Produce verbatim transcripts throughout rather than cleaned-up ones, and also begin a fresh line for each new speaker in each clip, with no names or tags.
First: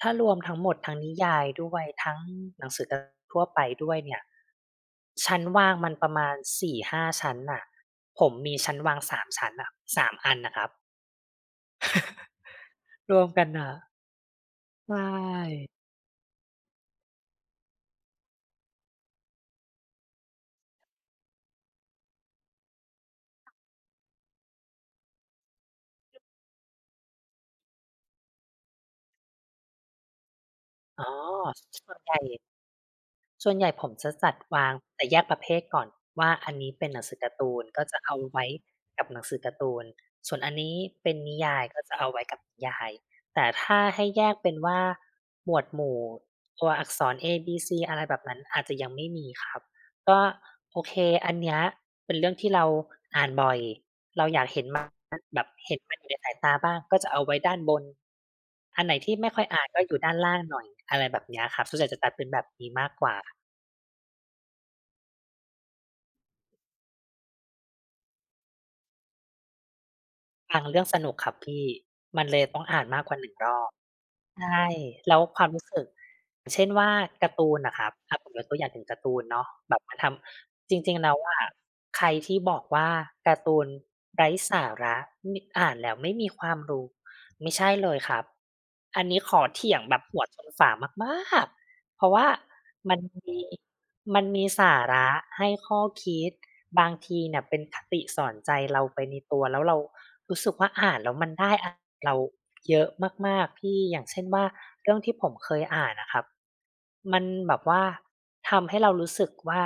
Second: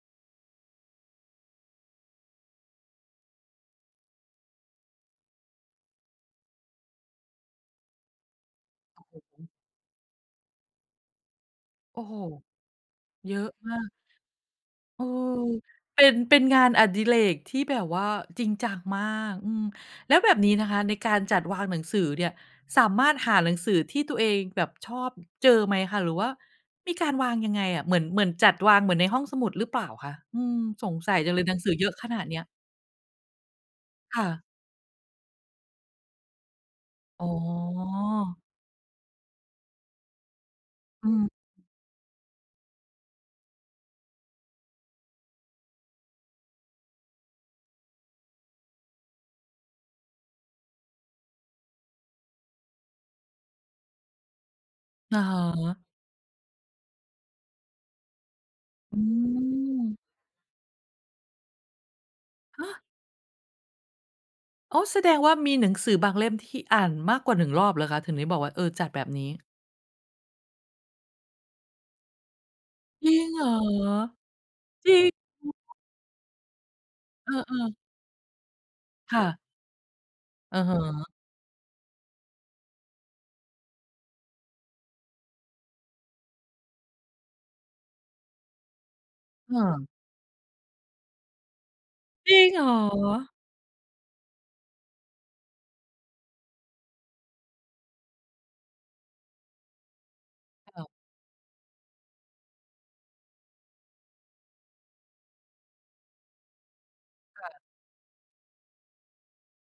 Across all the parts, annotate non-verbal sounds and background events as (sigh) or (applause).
ถ้ารวมทั้งหมด ทั้งนิยายด้วย ทั้งหนังสือการ์ ทั่วไปด้วยเนี่ย ชั้นวางมันประมาณ สี่ห้า ชั้นน่ะ ผมมีชั้นวา
โ
ง
อ้โ
สาม ช
ฮ
ั้นน่ะ สาม อันน่ะครับ
โอ้โฮ
(chuckles) รวม
เยอ
กั
ะ
นน่
มาก
ะ ใช
เออ
่
เป็น เป็นงานอดิเรกที่แบบว่าจริงจังมาก อืม แล้วแบบนี้นะคะในการจัดวางหนังสือเนี่ย สามารถหาหนังสือที่ตัวเองแบบชอบ อ เจอไหมคะ หรือว่ามีการวางยังไงอะ เหมือน เหมือนจัดวางเหมือนในห้องสมุดหรือเปล่าคะ? อืม สง
อ๋อ
สัยจังเลย หนังสือ
ส
เยอ
่
ะ
วน
ข
ใหญ
น
่
าดเนี้ย
ส่วนใหญ่ผมจะ
ค่
จัด
ะ
วาง แต่แยกประเภทก่อนว่าอันนี้เป็นหนังสือ
อ๋
การ์ตูน ก็จะเอาไ
อ
ว้กับหนังสือการ์ตูน ส่วนอันนี้เ
อ
ป
ื
็นนิย
ม
ายก็จะเอาไว้กับนิยาย แต่ถ้าให้แยกเป็นว่าหมวดหมู่ ตัวอักษร เอบีซี อะไรแบบนั้น อาจจะยังไม่มีครับ ก็ โอเค อันเนี้ยเป็นเรื่องที่เราอ่านบ่อย เราอยากเห็นมัน อ
อะฮ
แบบเห็
ะ
นมันอยู่ในสายตาบ้าง ก็จะเอาไว้ด้านบน อันไหน
อ
ที่ไม่ค่อยอ่านก็อยู
ืม
่ด้านล่างหน่อย อะไรแบบเนี้ยครับ ส่วนใหญ่จะจัดเป็นแบบ
ฮ
นี้
ะ?
มากกว่า
อ๋อ แสดงว่ามีหนังสือบางเล่มที่อ่านมากกว่า หนึ่ง รอบเหรอคะ? ถึงได้บอกว่า เออ จัดแบบนี้
บางเรื่องสนุกครับพี่ มันเลยต้องอ่านมา
จ
ก
ริ
หน
ง
ึ่ง
เหร
ร
อ?
อบ ใช่
จริ
แ
ง
ล้วความรู้สึก อย่างเช่นว่า ก
เ
าร์ตู
อ
น
อ
น่
ๆ
ะครับ อา ผมยกตัวอย่างถึงการ์ตู
ค่
นเ
ะ
นาะ แบบมันท
อือ
ำ
ฮ
จริง ๆ แ
ึ
ล้วอะใครที่บอกว่า "การ์ตูนไร้สาระ ไม่ อ่านแล้วไม่มีความรู้" ไม่ใช่เลยครับ อันนี้ขอ
ค
เ
่
ถียง
ะ
แบบหัวชนฝามาก ๆ เพราะว่า
จริงเหร
มัน
อ?
มี มันมีสาระให้ข้อคิด บางทีเนี่ยเป็นคติสอนใจเราไปในตัว แล้วเรารู้สึกว่า
ฮ อ
อ
า
่านแล้ว มันได้อะ เรา เยอะมาก ๆ พี่ อย่างเช่นว่าเรื่องที่ผมเคยอ่านน่ะครับ มัน
ค่
แบ
ะ
บว่าทำให้เรารู้สึกว่า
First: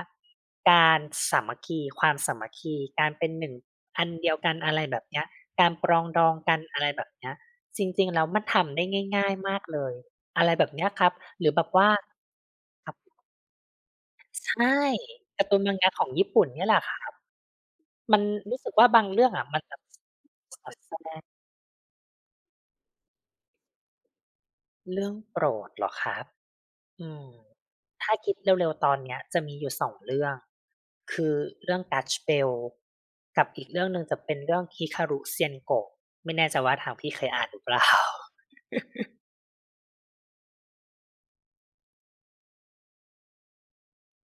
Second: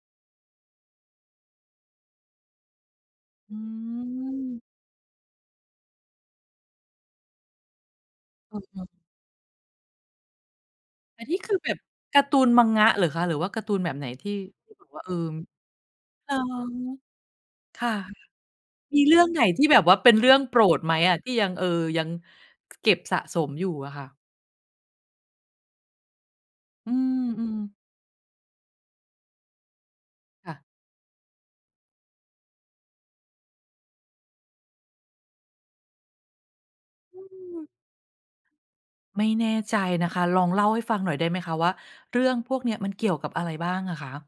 การสามัคคี ความสามัคคี การเป็นหนึ่
อ
ง
ื
อันเดียวกัน
ม
อะไรแบบเนี้ย การปรองดองกัน อะไรแบบเนี้ย จริง ๆ แล้ว มัน
อ
ท
ือฮ
ำได
ึ
้ง่าย ๆ มากเลย อะไรแบบเนี้ยครับ
อันนี้
หรื
ค
อ
ือ
แบ
แบ
บ
บ
ว่า
การ์ตูน manga
ครับ
เหรอคะ? หรือว่าการ์ตูนแบบไหน ที่
ใช
ที่
่
แบบว่า เอ่อ
การ์ตูน manga ของญี่
อ๋อ
ปุ่นเนี่ยแหละครับ
ค่ะ
มันรู้สึกว่า
ม
บ
ี
าง
เรื
เ
่
ร
อ
ื่
ง
อง
ไหน
อะม
ท
ั
ี
น
่
แ
แ
บ
บ
บ
บ
ไ
ว่าเป็น เรื่องโ
ม
ป
่
ร
ค่อย
ดไห
แ
ม
สด
อะ?
ง
ที่ยัง เอ่อ ยัง เก็บสะสมอยู่อะค่ะ
เรื่องโปรดเหรอครับ
อื
อืม
ม ๆ
ถ้าคิดเร็ว ๆ ตอนเนี้ย จะมีอยู่ สอง เรื่อง
ค่ะ
คือเรื่อง Gash Bell กับอีกเรื่องหนึ่งจะเป็นเรื่องฮิคารุเซียนโกะ ไม่แน่ใจว่าทางพี่
อื
เคยอ่านหรือ
ม
เปล่า? (chuckles)
ไม่แน่ใจนะคะ ลองเล่าให้ฟังหน่อยได้ไหมคะ ว่าเรื่องพวกเนี้ยมันเกี่ยว กับอะไรบ้างอะคะ?